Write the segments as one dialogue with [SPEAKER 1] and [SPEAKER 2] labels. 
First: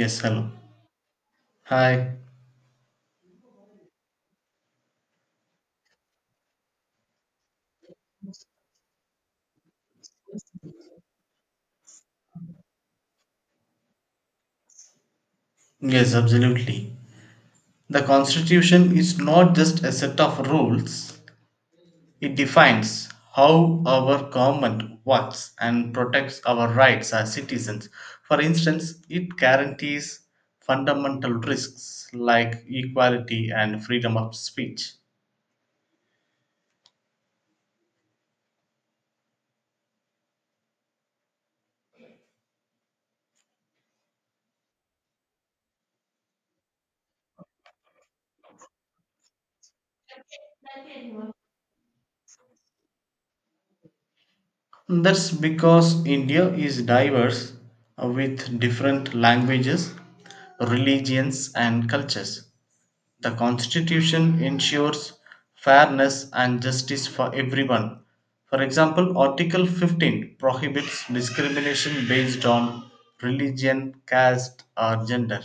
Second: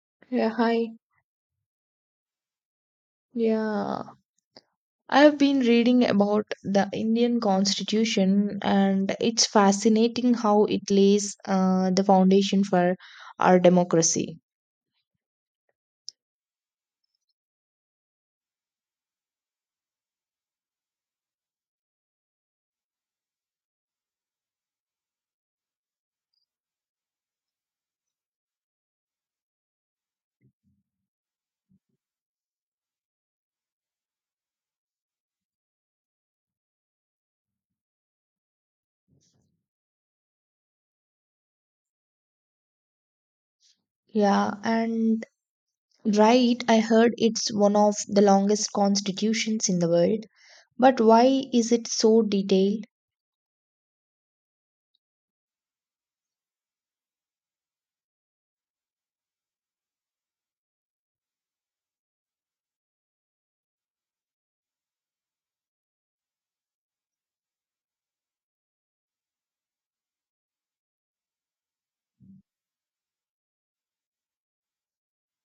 [SPEAKER 1] Yes,
[SPEAKER 2] Yeah,
[SPEAKER 1] hello.
[SPEAKER 2] hi.
[SPEAKER 1] Hi.
[SPEAKER 2] Yeah, I've been reading about the Indian Constitution, and it's fascinating how it lays the foundation for our democracy.
[SPEAKER 1] Yes, absolutely. The Constitution is not just a set of rules, it defines how our government works and protects our rights as citizens. For instance, it guarantees fundamental risks like equality and freedom of speech.
[SPEAKER 2] Yeah, and Right, I heard it's one of the longest constitutions in the world. But why is it so detailed?
[SPEAKER 1] That's because India is diverse with different languages, religions, and cultures. The constitution ensures fairness and justice for everyone. For example, Article 15 prohibits discrimination based on religion, caste, or gender.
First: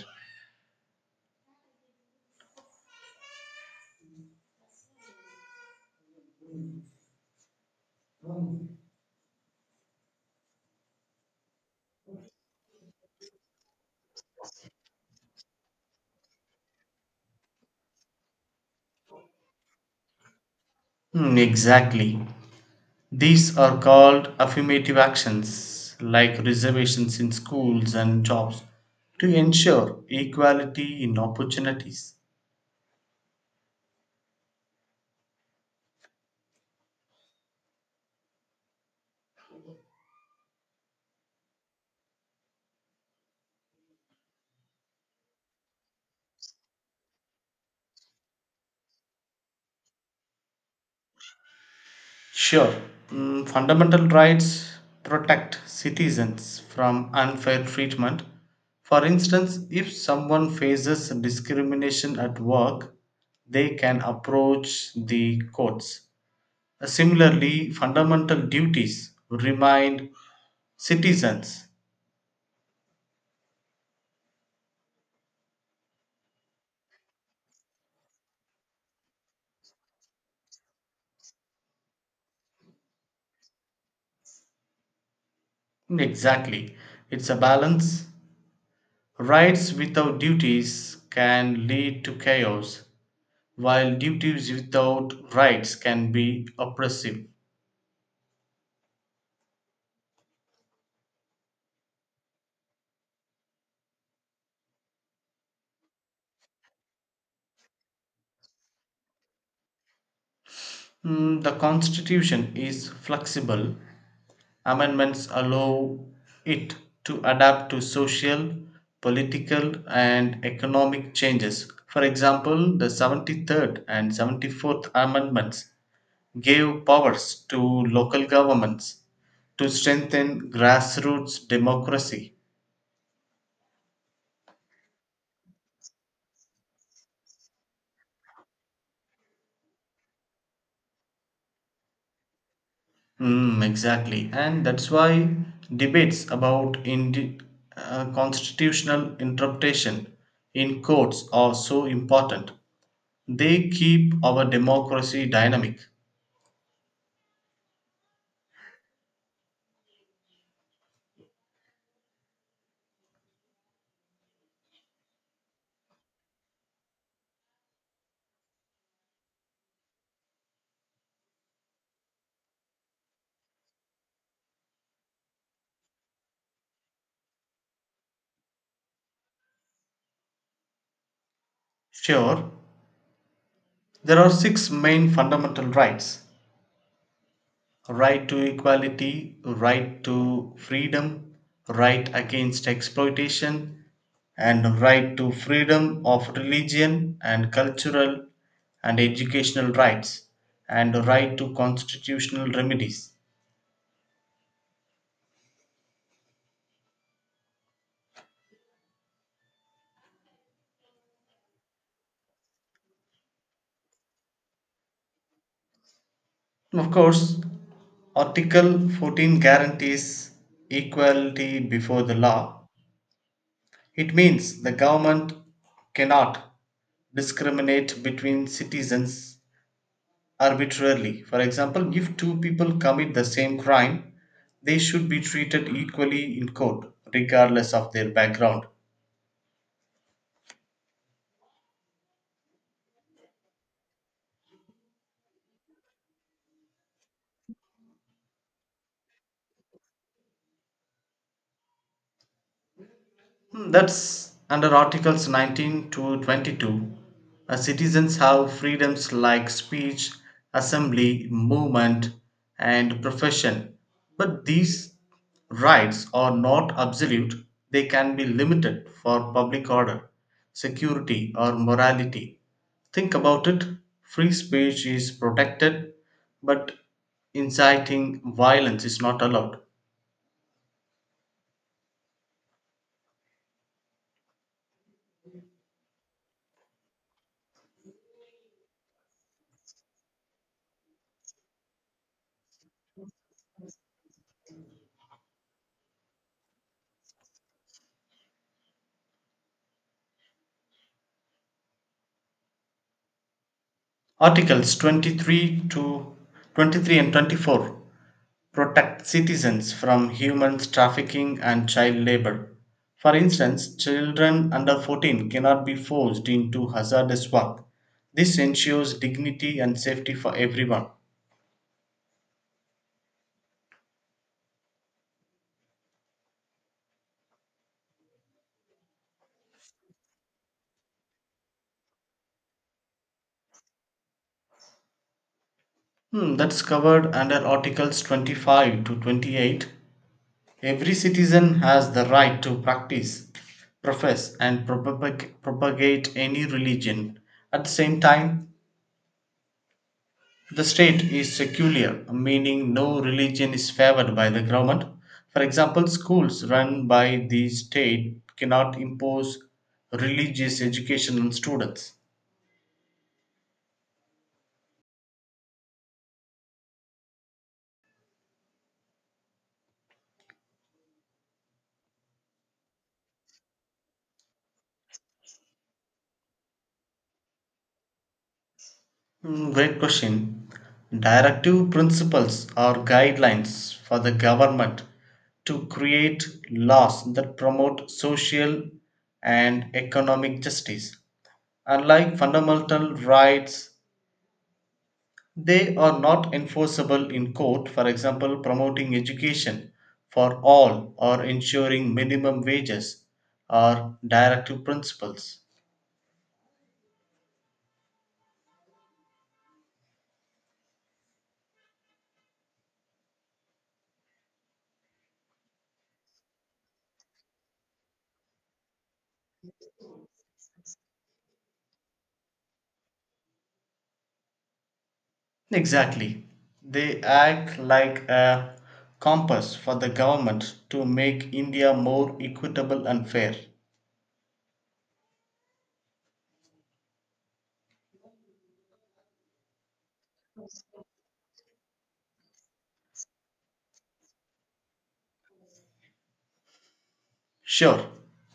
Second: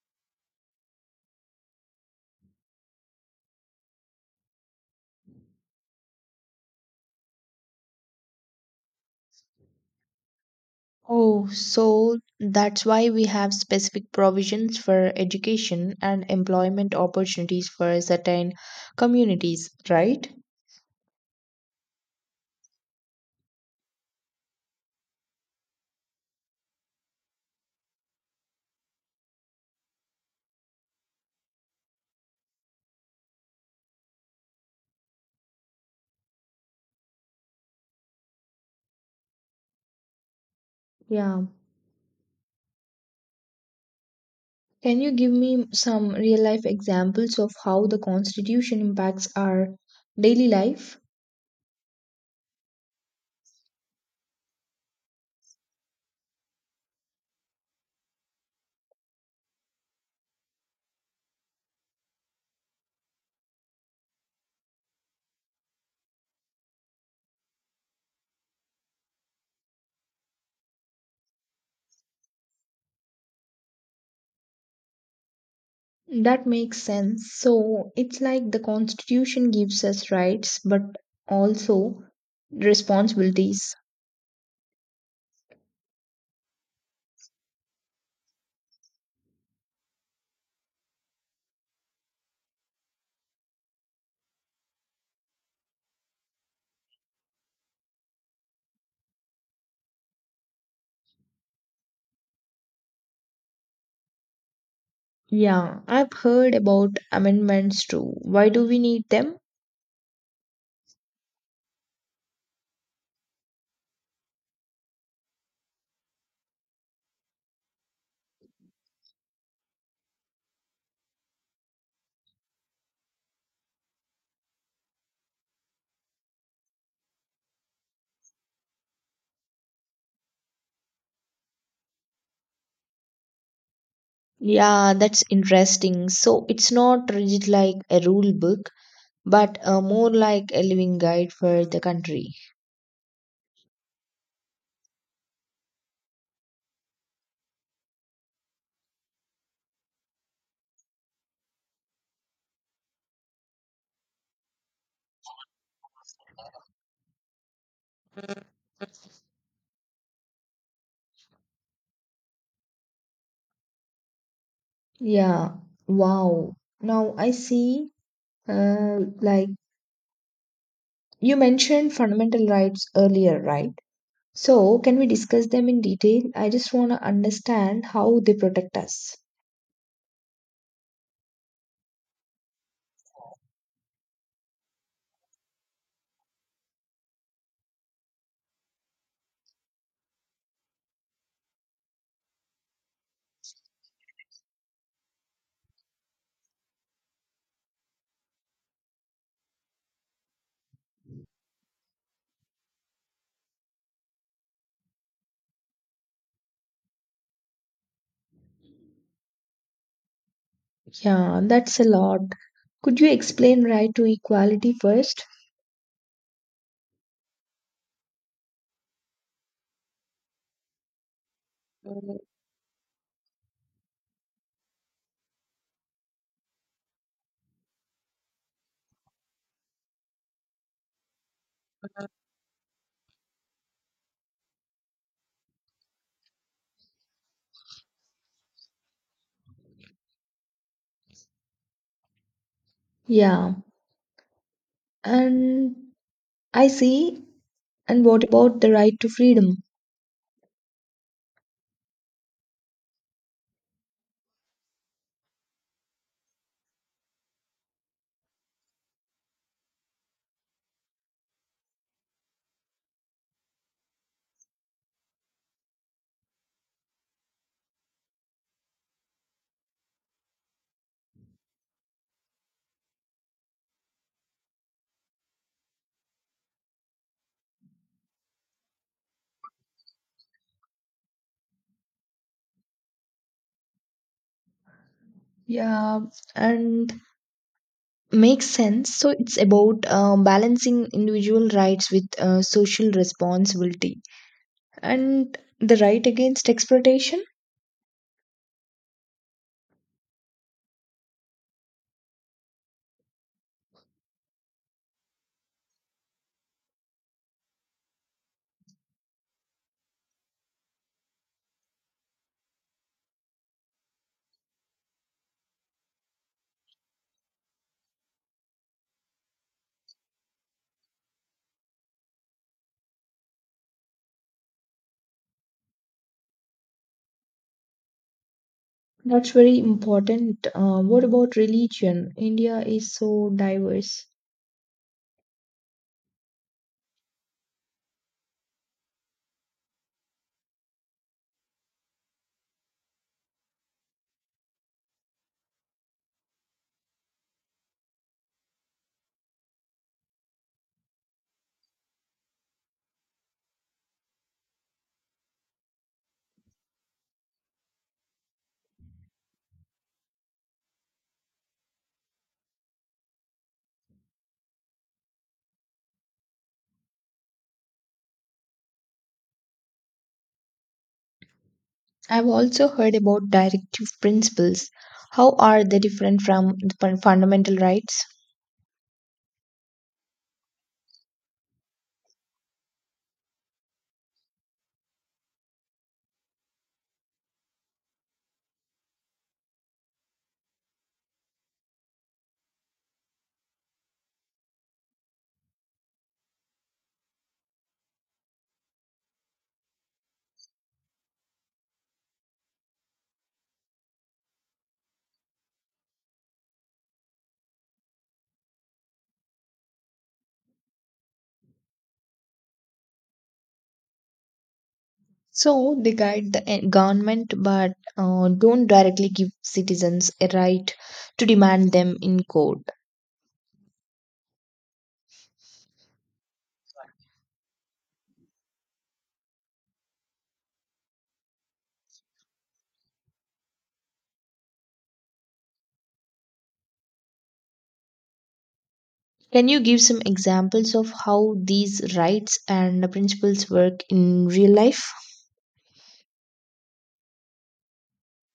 [SPEAKER 2] Oh, so that's why we have specific provisions for education and employment opportunities for certain communities, right?
[SPEAKER 1] Exactly. These are called affirmative actions like reservations in schools and jobs to ensure equality in opportunities.
[SPEAKER 2] Yeah, can you give me some real life examples of how the Constitution impacts our daily life?
[SPEAKER 1] Sure. Fundamental rights protect citizens from unfair treatment. For instance, if someone faces discrimination at work, they can approach the courts. Similarly, fundamental duties remind citizens.
[SPEAKER 2] That makes sense. So it's like the Constitution gives us rights but also responsibilities.
[SPEAKER 1] Exactly, it's a balance. Rights without duties can lead to chaos, while duties without rights can be oppressive.
[SPEAKER 2] Yeah, I've heard about amendments too. Why do we need them?
[SPEAKER 1] The constitution is flexible. Amendments allow it to adapt to social, political, and economic changes. For example, the 73rd and 74th Amendments gave powers to local governments to strengthen grassroots democracy.
[SPEAKER 2] Yeah, that's interesting. So it's not rigid like a rule book, but more like a living guide for the country.
[SPEAKER 1] Exactly. And that's why debates about constitutional interpretation in courts are so important. They keep our democracy dynamic.
[SPEAKER 2] Yeah, wow. Now I see. Like you mentioned fundamental rights earlier, right? So, can we discuss them in detail? I just want to understand how they protect us.
[SPEAKER 1] Sure, there are six main fundamental rights: right to equality, right to freedom, right against exploitation, and right to freedom of religion, and cultural and educational rights, and right to constitutional remedies.
[SPEAKER 2] Yeah, that's a lot. Could you explain right to equality first?
[SPEAKER 1] Of course. Article 14 guarantees equality before the
[SPEAKER 2] Mm.
[SPEAKER 1] law. It means the government cannot discriminate between citizens arbitrarily. For example, if two people commit the same crime, they should be treated equally in court, regardless of their background.
[SPEAKER 2] Yeah, and I see. And what about the right to freedom?
[SPEAKER 1] That's under Articles 19 to 22. Citizens have freedoms like speech, assembly, movement, and profession. But these rights are not absolute, they can be limited for public order, security, or morality. Think about it: free speech is protected, but inciting violence is not allowed.
[SPEAKER 2] Yeah, and makes sense. So it's about balancing individual rights with social responsibility and the right against exploitation.
[SPEAKER 1] Articles 23 and 24 protect citizens from human trafficking and child labor. For instance, children under 14 cannot be forced into hazardous work. This ensures dignity and safety for everyone.
[SPEAKER 2] That's very important. What about religion? India is so diverse.
[SPEAKER 1] That's covered under Articles 25 to 28. Every citizen has the right to practice, profess, and propagate any religion. At the same time, the state is secular, meaning no religion is favored by the government. For example, schools run by the state cannot impose religious education on students.
[SPEAKER 2] I've also heard about directive principles. How are they different from the fundamental rights?
[SPEAKER 1] Great question. Directive principles are guidelines for the government to create laws that promote social and economic justice. Unlike fundamental rights, they are not enforceable in court. For example, promoting education for all or ensuring minimum wages are directive principles.
[SPEAKER 2] So they guide the government but don't directly give citizens a right to demand them in court.
[SPEAKER 1] Exactly, they act like a compass for the government to make India more equitable and fair.
[SPEAKER 2] Can you give some examples of how these rights and principles work in real life?
[SPEAKER 1] Sure,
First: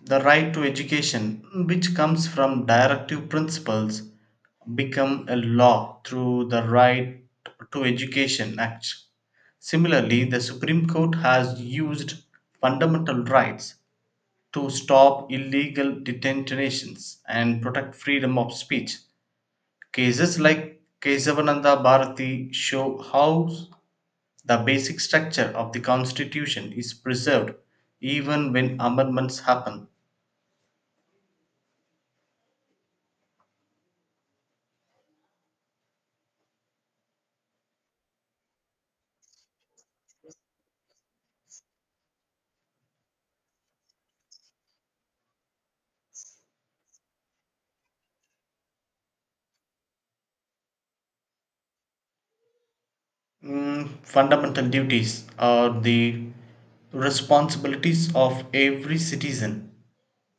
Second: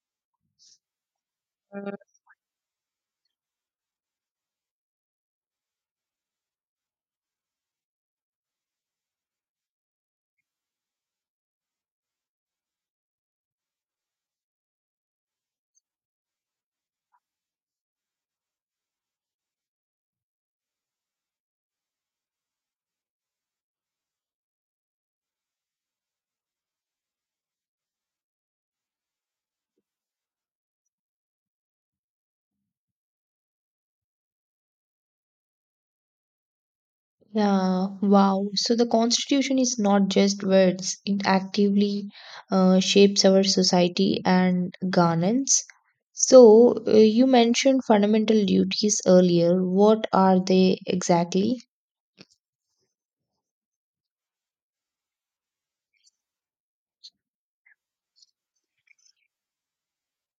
[SPEAKER 1] the right to education, which comes from directive principles, become a law through the Right to Education Act. Similarly, the Supreme Court has used fundamental rights to stop illegal detentions and protect freedom of speech. Cases like Kesavananda Bharati show how the basic structure of the Constitution is preserved even when amendments happen.
[SPEAKER 2] Yeah, wow. So the constitution is not just words, it actively shapes our society and governance. So you mentioned fundamental duties earlier. What are they exactly?
[SPEAKER 1] Fundamental duties are the responsibilities of every citizen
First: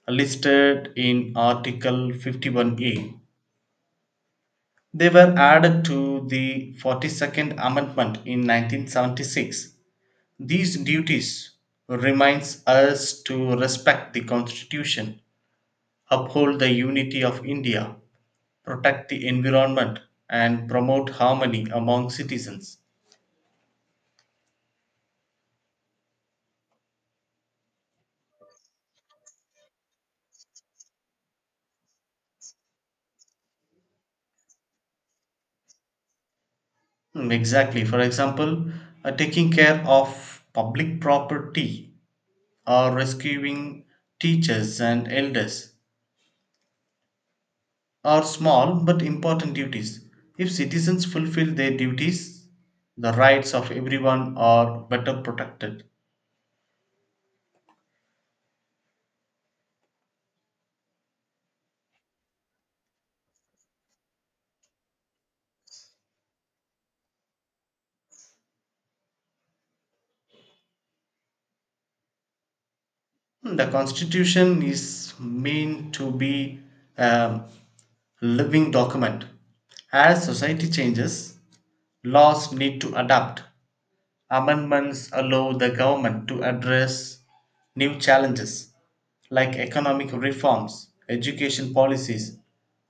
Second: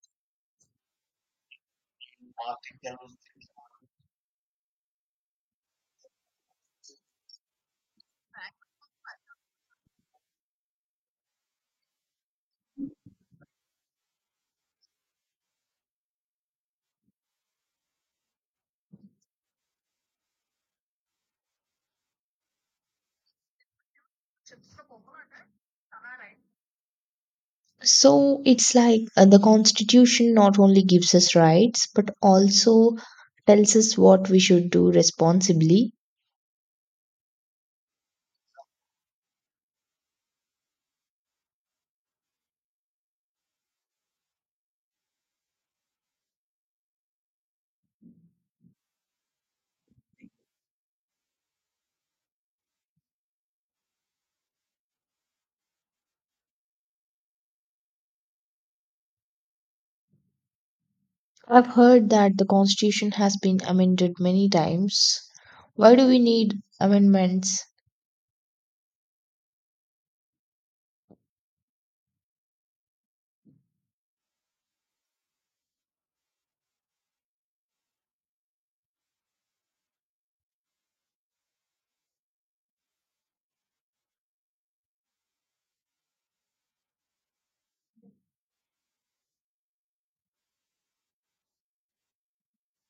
[SPEAKER 1] listed in Article 51A. They were added to the 42nd Amendment in 1976. These duties reminds us to respect the Constitution, uphold the unity of India, protect the environment, and promote harmony among citizens.
[SPEAKER 2] So it's like the constitution not only gives us rights but also tells us what we should do responsibly.
[SPEAKER 1] Exactly. For example, taking care of public property or rescuing teachers and elders are small but important duties. If citizens fulfill their duties, the rights of everyone are better protected.
[SPEAKER 2] I've heard that the Constitution has been amended many times. Why do we need amendments?
[SPEAKER 1] The Constitution is meant to be a living document. As society changes, laws need to adapt. Amendments allow the government to address new challenges like economic reforms, education policies,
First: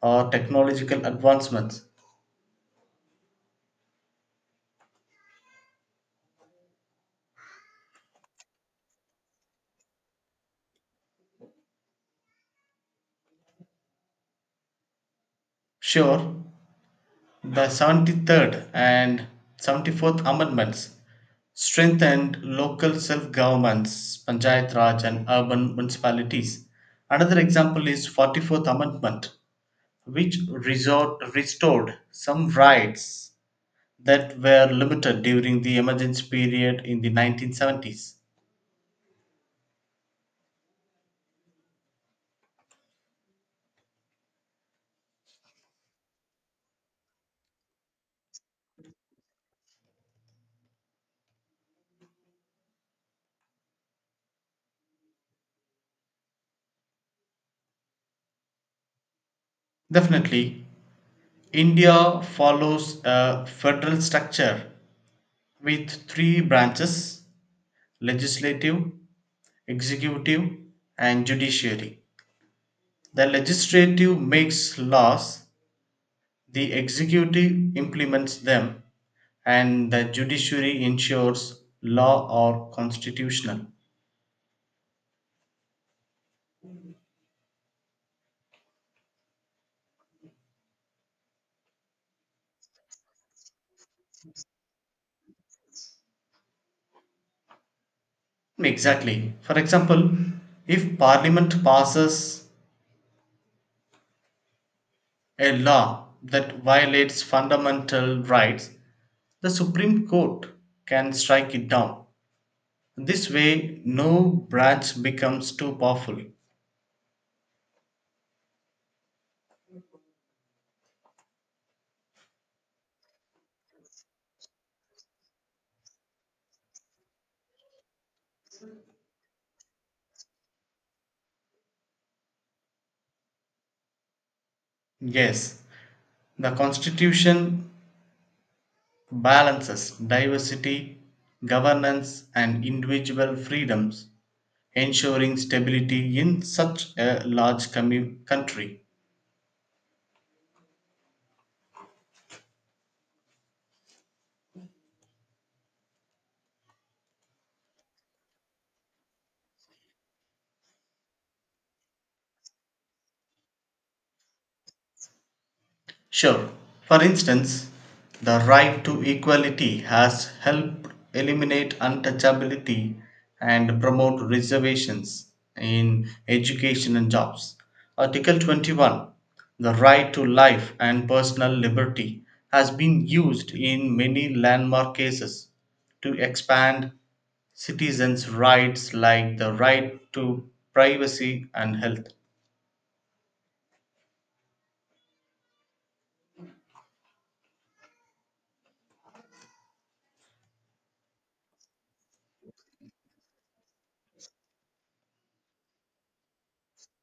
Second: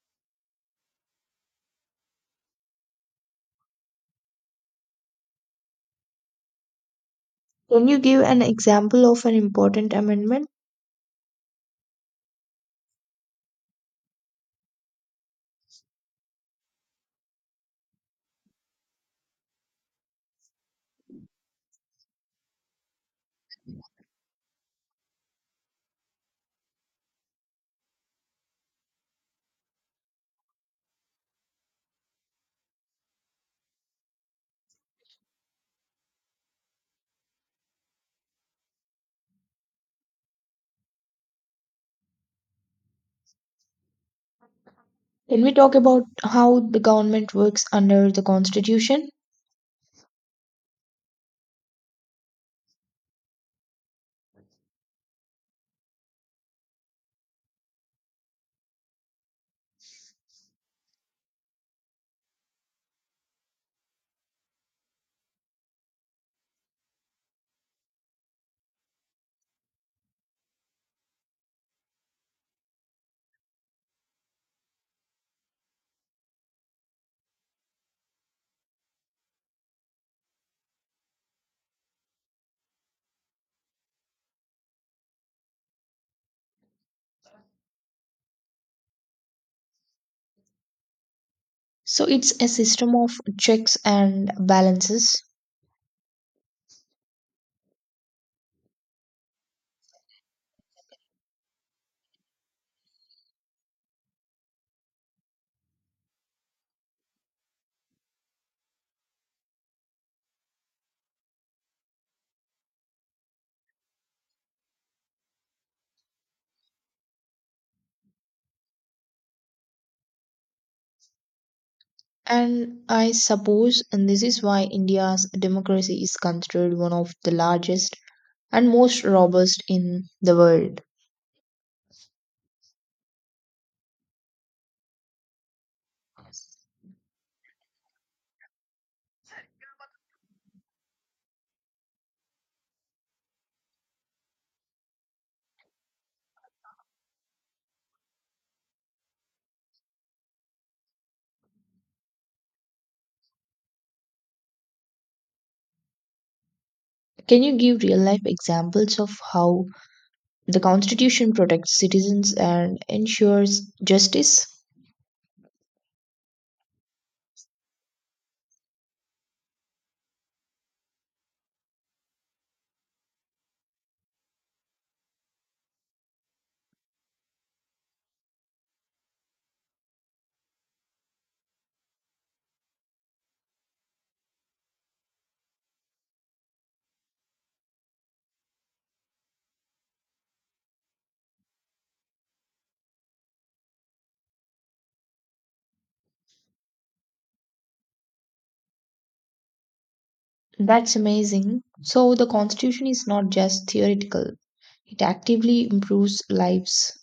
[SPEAKER 1] or technological advancements.
[SPEAKER 2] Can you give an example of an important amendment?
[SPEAKER 1] Sure, the 73rd and 74th Amendments strengthened local self governments, Panchayat Raj, and urban municipalities. Another example is 44th Amendment, which restored some rights that were limited during the emergency period in the 1970s.
[SPEAKER 2] Can we talk about how the government works under the Constitution?
[SPEAKER 1] Definitely, India follows a federal structure with three branches: legislative, executive, and judiciary. The legislative makes laws, the executive implements them, and the judiciary ensures law or constitutional.
[SPEAKER 2] So it's a system of checks and balances.
[SPEAKER 1] Exactly. For example, if parliament passes a law that violates fundamental rights, the Supreme Court can strike it down. This way, no branch becomes too powerful.
[SPEAKER 2] And I suppose and this is why India's democracy is considered one of the largest and most robust in the world.
[SPEAKER 1] Yes, the Constitution balances diversity, governance, and individual freedoms, ensuring stability in such a large country.
[SPEAKER 2] Can you give real life examples of how the Constitution protects citizens and ensures justice?
[SPEAKER 1] Sure. For instance, the right to equality has helped eliminate untouchability and promote reservations in education and jobs. Article 21, the right to life and personal liberty, has been used in many landmark cases to expand citizens' rights like the right to privacy and health.
[SPEAKER 2] That's amazing. So, the Constitution is not just theoretical, it actively improves lives.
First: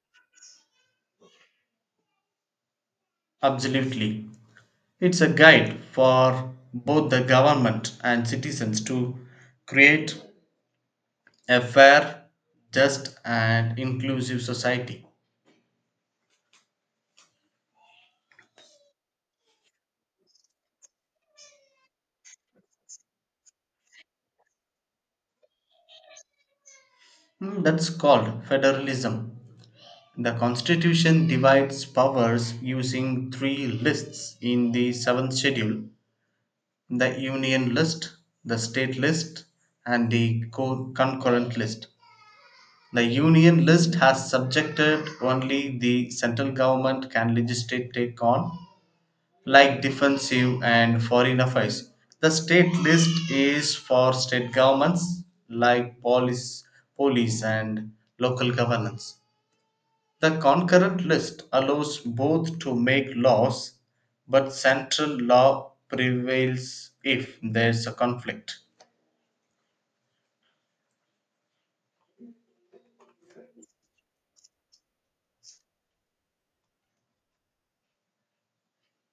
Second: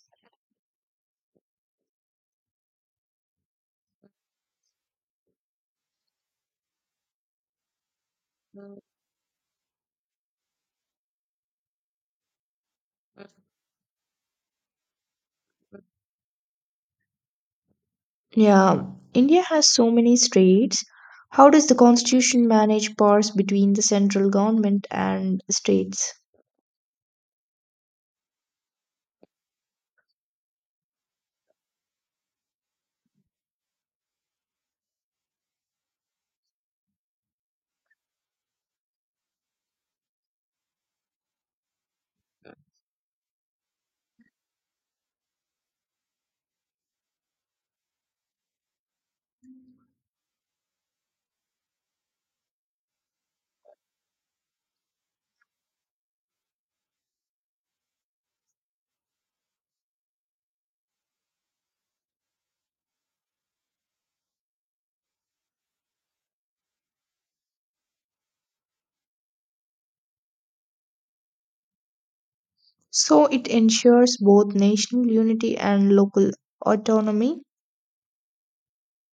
[SPEAKER 1] Absolutely. It's a guide for both the government and citizens to create a fair, just, and inclusive society.
[SPEAKER 2] Yeah, India has so many states. How does the Constitution manage powers between the central government and states?
[SPEAKER 1] That's called federalism. The constitution divides powers using three lists in the seventh schedule: the union list, the state list, and the concurrent list. The union list has subjected only the central government can legislate take on, like defensive and foreign affairs. The state list is for state governments like police and local governance. The concurrent list allows both to make laws, but central law prevails if there's a conflict.
[SPEAKER 2] So it ensures both national unity and local autonomy.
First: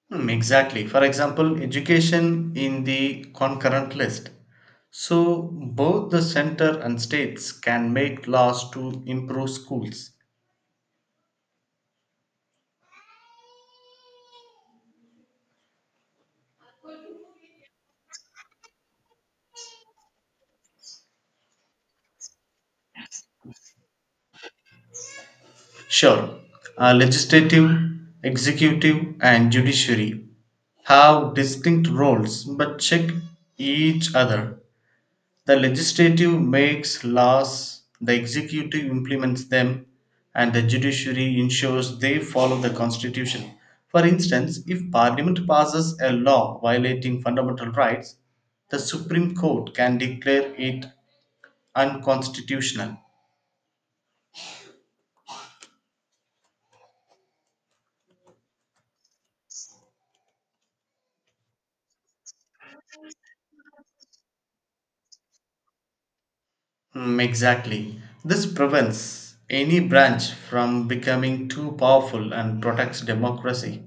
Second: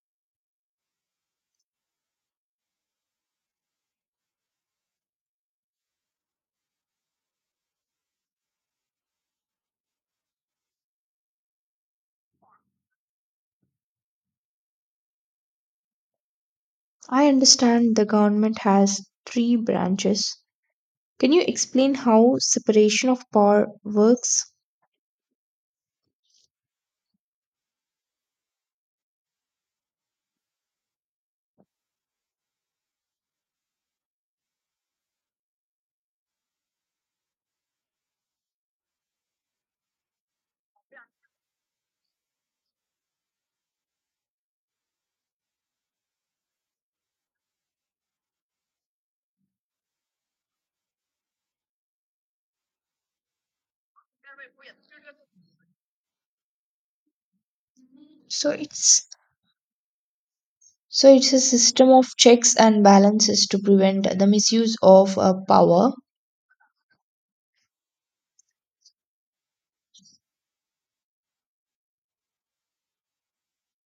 [SPEAKER 1] Exactly. For example, education in the concurrent list. So both the center and states can make laws to improve schools.
[SPEAKER 2] I understand the government has three branches. Can you explain how separation of power works?
[SPEAKER 1] Sure. Legislative, executive, and judiciary have distinct roles but check each other. The legislative makes laws, the executive implements them, and the judiciary ensures they follow the constitution. For instance, if parliament passes a law violating fundamental rights, the Supreme Court can declare it unconstitutional.
[SPEAKER 2] So it's so it's a system of checks and balances to prevent the misuse of power.
[SPEAKER 1] Exactly. This prevents any branch from becoming too powerful and protects democracy.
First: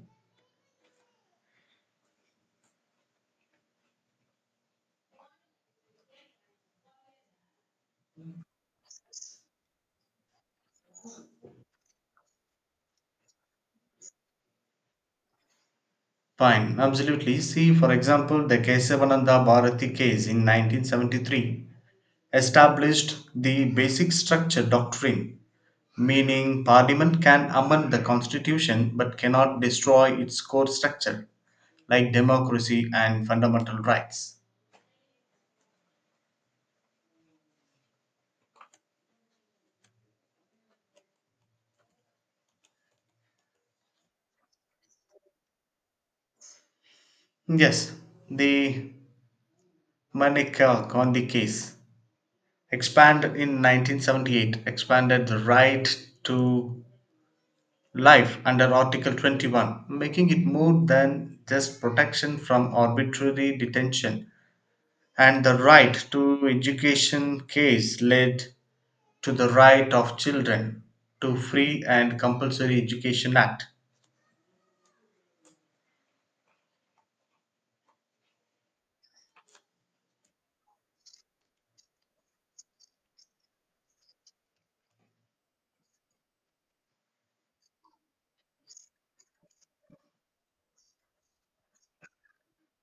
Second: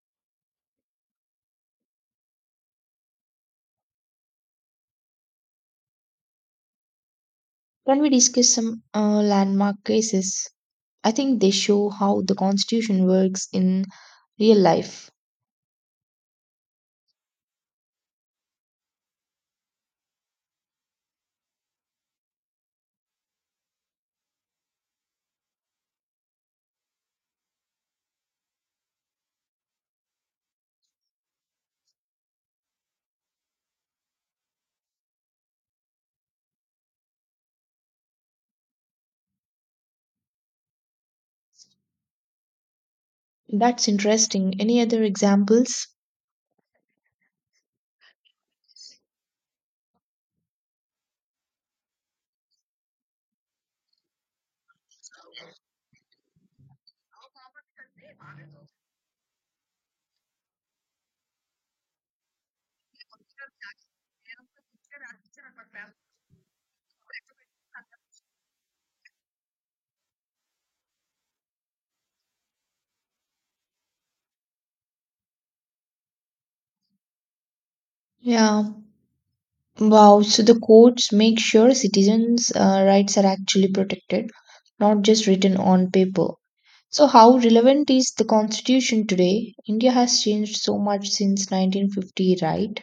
[SPEAKER 2] Can we discuss some landmark cases? I think they show how the constitution works in real life.
[SPEAKER 1] Fine, absolutely. See, for example, the Kesavananda Bharati case in 1973 established the basic structure doctrine, meaning parliament can amend the constitution but cannot destroy its core structure, like democracy and fundamental rights.
[SPEAKER 2] That's interesting. Any other examples?
[SPEAKER 1] Yes, the Manikar Gandhi case expand in 1978 expanded the right to life under article 21, making it more than just protection from arbitrary detention, and the right to education case led to the right of children to free and compulsory education act.
[SPEAKER 2] Yeah. Wow, so the courts make sure citizens' rights are actually protected, not just written on paper. So, how relevant is the constitution today? India has changed so much since 1950, right?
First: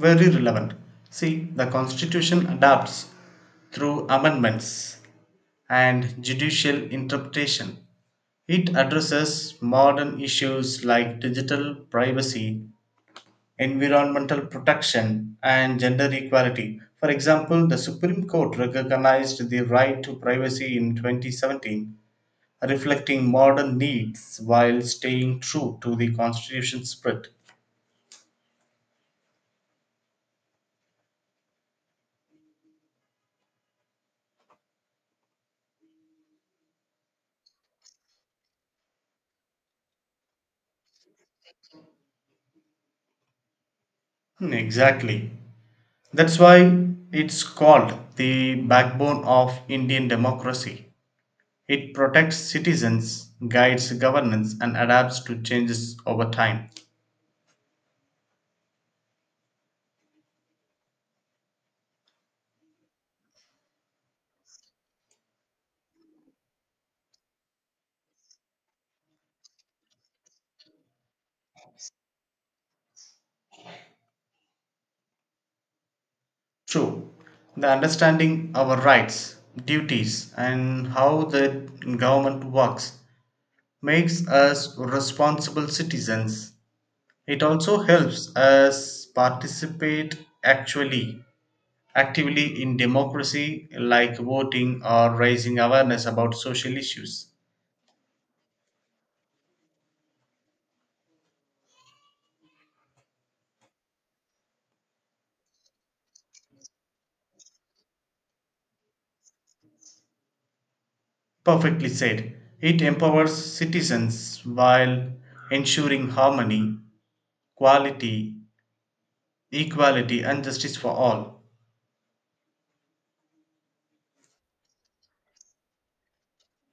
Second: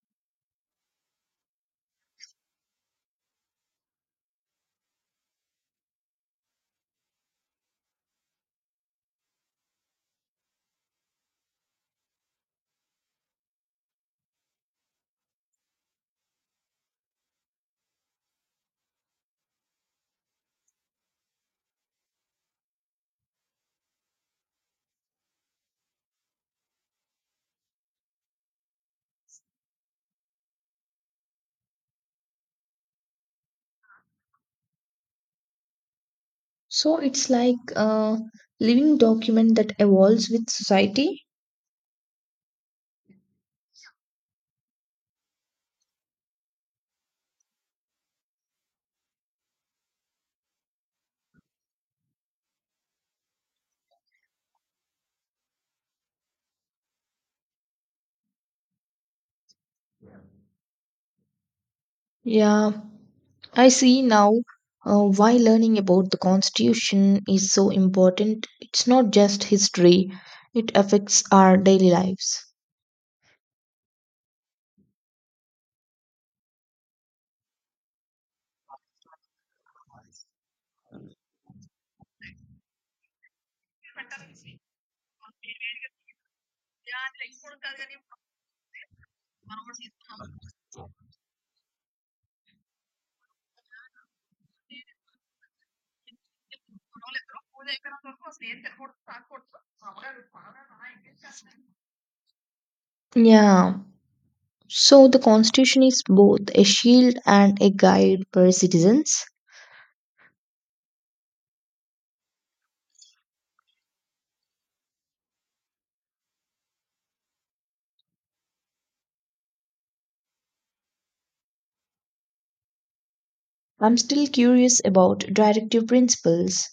[SPEAKER 1] Very relevant. See, the constitution adapts through amendments and judicial interpretation. It addresses modern issues like digital privacy, environmental protection, and gender equality. For example, the Supreme Court recognized the right to privacy in 2017, reflecting modern needs while staying true to the Constitution spirit.
[SPEAKER 2] So, it's like a living document that evolves with society.
[SPEAKER 1] Exactly. That's why it's called the backbone of Indian democracy. It protects citizens, guides governance, and adapts to changes over time.
[SPEAKER 2] Yeah, I see now why learning about the constitution is so important. It's not just history, it affects our daily lives.
[SPEAKER 1] True. The understanding our rights, duties, and how the government works makes us responsible citizens. It also helps us participate actually actively in democracy like voting or raising awareness about social issues.
[SPEAKER 2] Yeah. So the Constitution is both a shield and a guide for citizens.
[SPEAKER 1] Perfectly said. It empowers citizens while ensuring harmony, quality, equality and justice for all.
[SPEAKER 2] I'm still curious about directive principles.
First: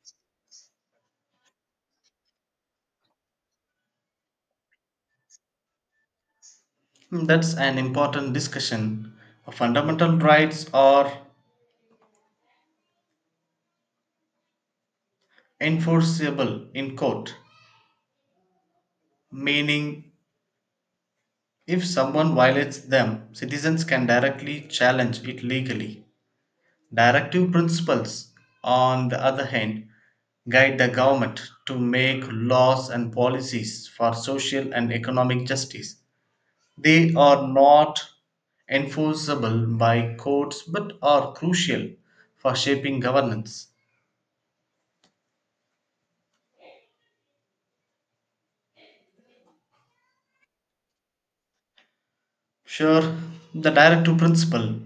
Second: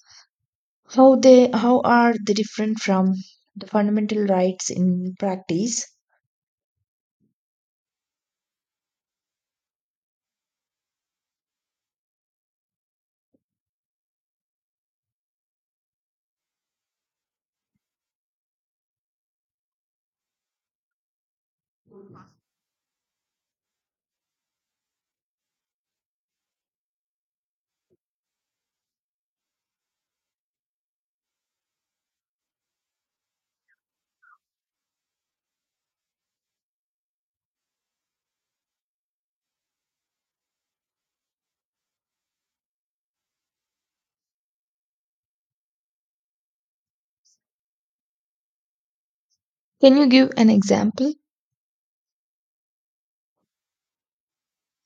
[SPEAKER 2] How are they different from the fundamental rights in practice?
[SPEAKER 1] That's an important discussion. Fundamental rights are enforceable in court, meaning, if someone violates them, citizens can directly challenge it legally. Directive principles, on the other hand, guide the government to make laws and policies for social and economic justice. They are not enforceable by courts but are crucial for shaping governance.
[SPEAKER 2] Can you give an example?
[SPEAKER 1] Sure, the directive principle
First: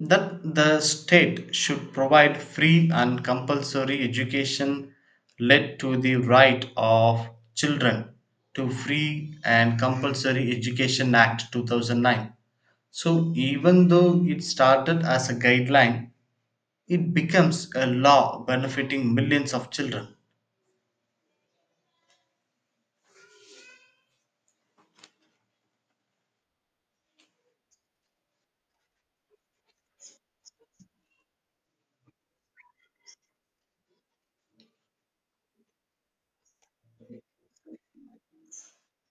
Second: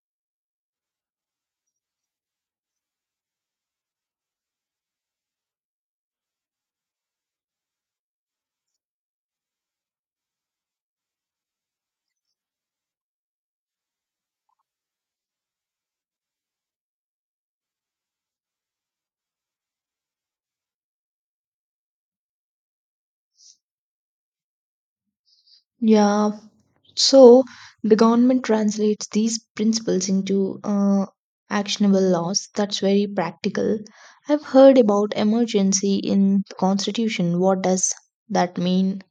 [SPEAKER 1] that the state should provide free and compulsory education led to the right of children to free and compulsory education act 2009. So even though it started as a guideline, it becomes a law benefiting millions of children.
[SPEAKER 2] Yeah. So the government translates these principles into actionable laws. That's very practical. I've heard about emergency in the Constitution. What does that mean?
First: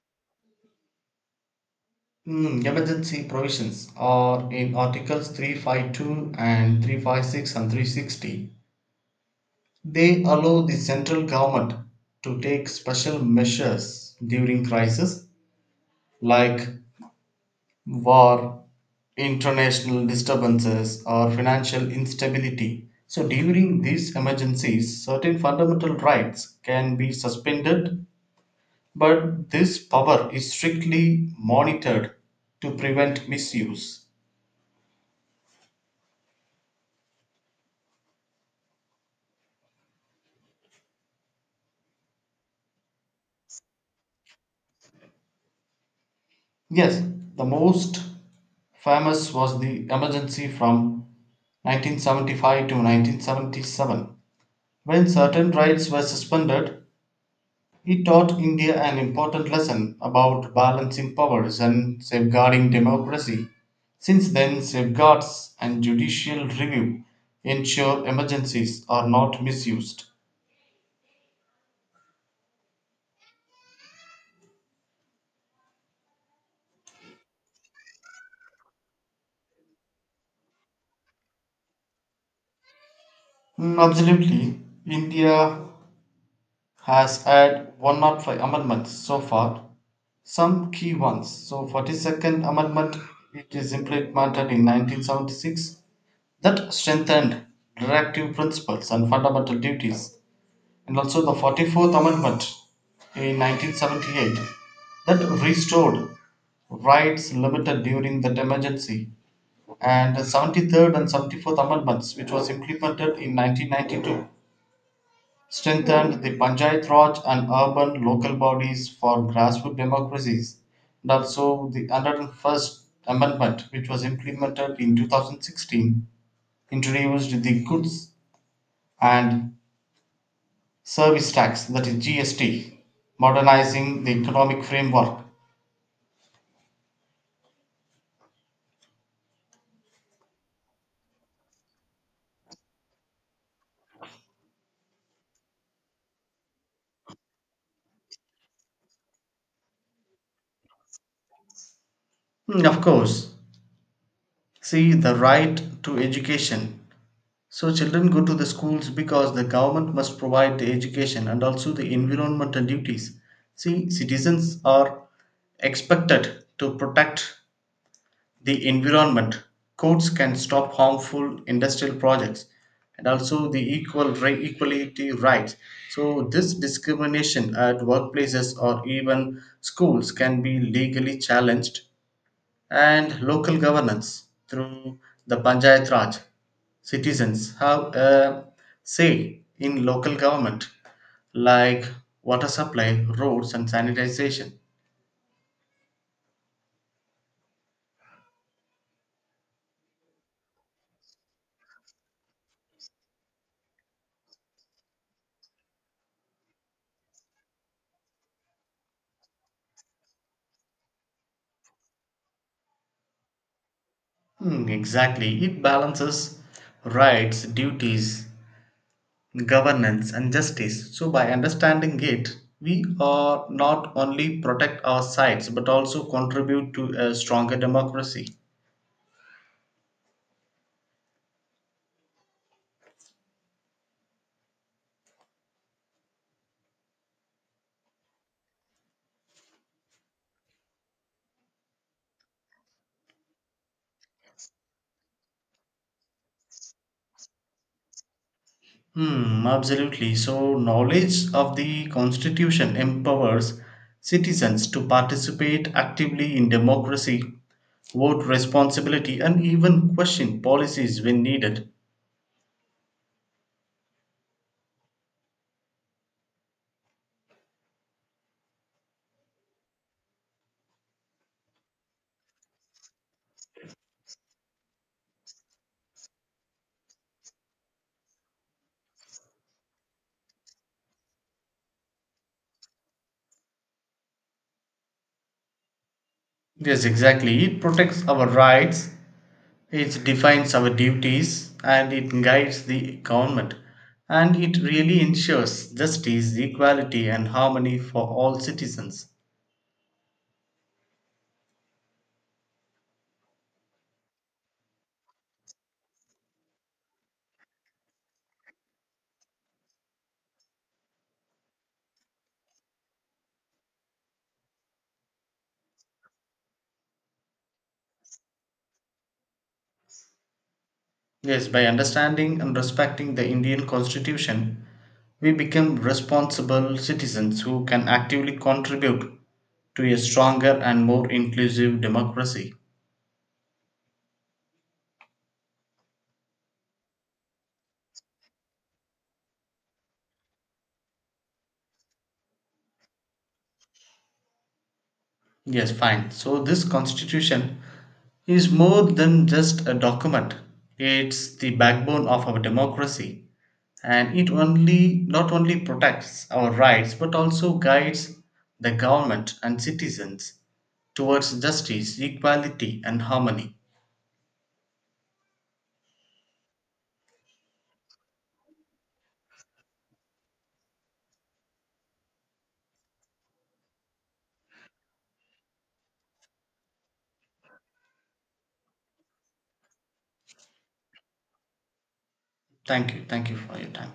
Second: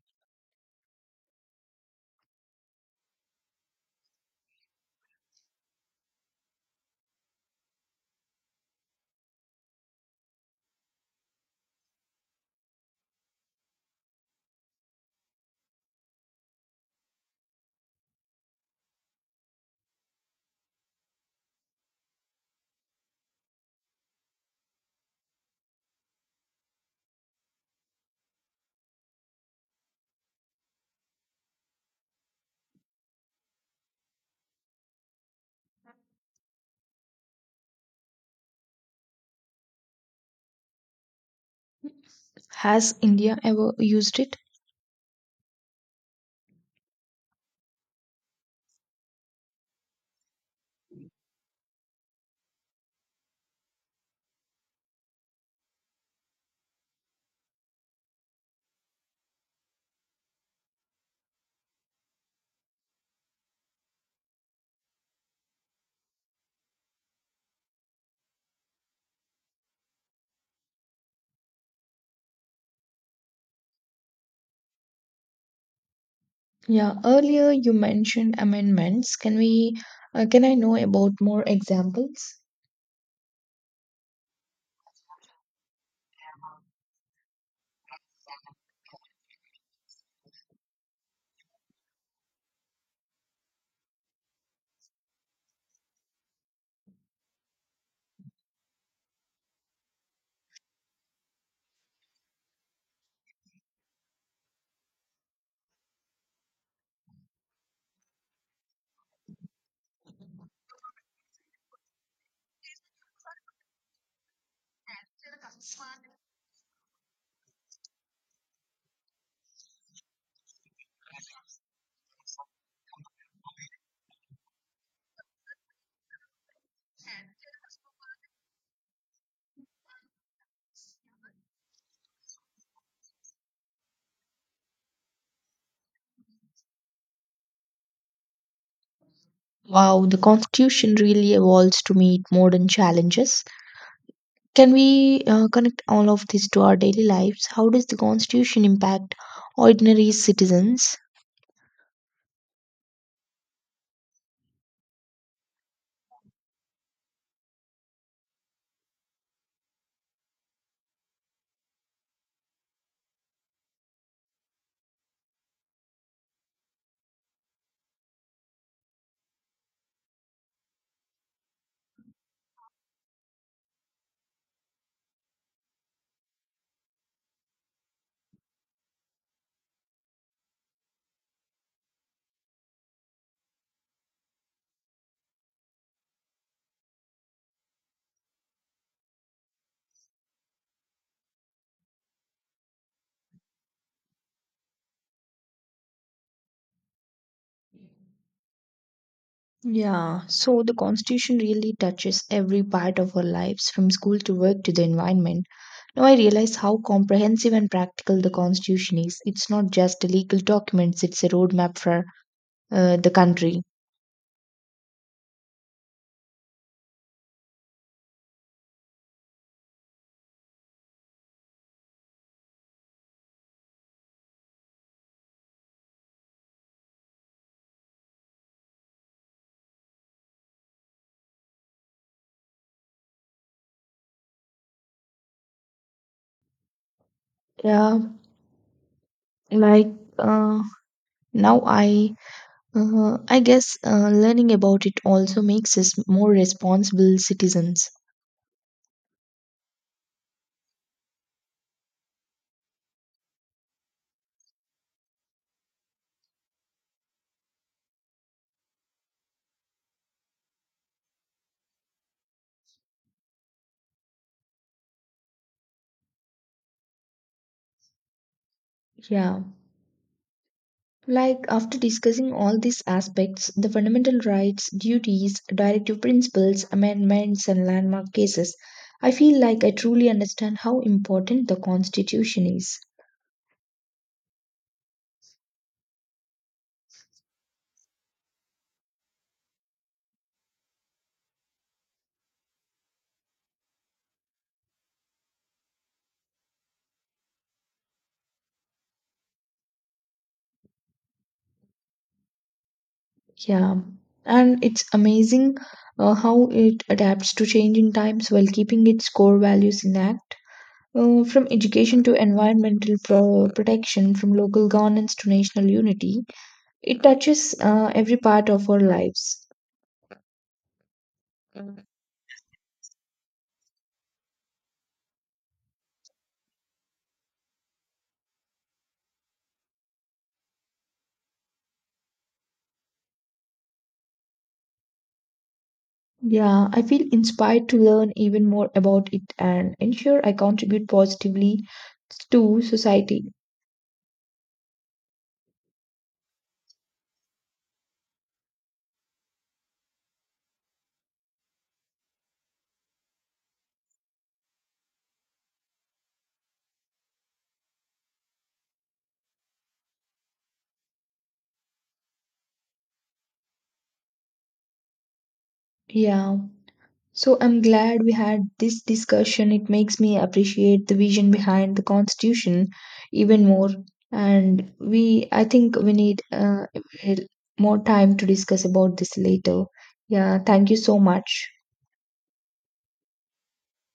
[SPEAKER 1] Emergency provisions are in articles 352 and 356 and 360. They allow the central government to take special measures during crises like war, international disturbances, or financial instability. So, during these emergencies, certain fundamental rights can be suspended, but this power is strictly monitored to prevent misuse.
[SPEAKER 2] Has India ever used it?
[SPEAKER 1] Yes, the most famous was the emergency from 1975 to 1977. When certain rights were suspended, he taught India an important lesson about balancing powers and safeguarding democracy. Since then, safeguards and judicial review ensure emergencies are not misused.
[SPEAKER 2] Yeah, earlier you mentioned amendments. Can I know about more examples?
[SPEAKER 1] Absolutely, India has had 105 amendments so far, some key ones. So, 42nd Amendment, it is implemented in 1976, that strengthened directive principles and fundamental duties, and also the 44th Amendment in 1978 that restored rights limited during that emergency, and the 73rd and 74th Amendments, which was implemented in 1992, strengthened the Panchayat Raj and urban local bodies for grassroots democracies, and also the 101st Amendment, which was implemented in 2016, introduced the Goods and service tax, that is GST, modernizing the economic framework.
[SPEAKER 2] Wow, the constitution really evolves to meet modern challenges. Can we connect all of this to our daily lives? How does the constitution impact ordinary citizens?
[SPEAKER 1] Of course. See, the right to education. So, children go to the schools because the government must provide the education, and also the environmental duties. See, citizens are expected to protect the environment. Courts can stop harmful industrial projects, and also the equality rights. So this discrimination at workplaces or even schools can be legally challenged, and local governance through the Panchayat Raj. Citizens have a say in local government like water supply, roads and sanitization.
[SPEAKER 2] Yeah, so the constitution really touches every part of our lives from school to work to the environment. Now I realize how comprehensive and practical the Constitution is. It's not just a legal document, it's a roadmap for the country.
[SPEAKER 1] Exactly. It balances rights, duties, governance and justice. So by understanding it, we are not only protect our sites but also contribute to a stronger democracy.
[SPEAKER 2] Yeah, like uh, now I guess learning about it also makes us more responsible citizens.
[SPEAKER 1] Absolutely, so knowledge of the constitution empowers citizens to participate actively in democracy, vote responsibility and even question policies when needed.
[SPEAKER 2] Yeah. Like after discussing all these aspects, the fundamental rights, duties, directive principles, amendments, and landmark cases, I feel like I truly understand how important the Constitution is.
[SPEAKER 1] Yes, exactly, it protects our rights. It defines our duties and it guides the government, and it really ensures justice, equality, and harmony for all citizens.
[SPEAKER 2] Yeah, and it's amazing how it adapts to changing times while keeping its core values intact. From education to environmental protection, from local governance to national unity, it touches every part of our lives.
[SPEAKER 1] Yes, by
[SPEAKER 2] Mm.
[SPEAKER 1] understanding and respecting the Indian Constitution, we become responsible citizens who can actively contribute to a stronger and more inclusive democracy.
[SPEAKER 2] Yeah, I feel inspired to learn even more about it and ensure I contribute positively to society.
[SPEAKER 1] Yes, fine. So this constitution is more than just a document. It's the backbone of our democracy and it only not only protects our rights but also guides the government and citizens towards justice, equality and harmony.
[SPEAKER 2] Yeah. So I'm glad we had this discussion. It makes me appreciate the vision behind the Constitution even more. And we, I think we need more time to discuss about this later. Yeah, thank you so much.
[SPEAKER 1] Thank you. Thank you for your time.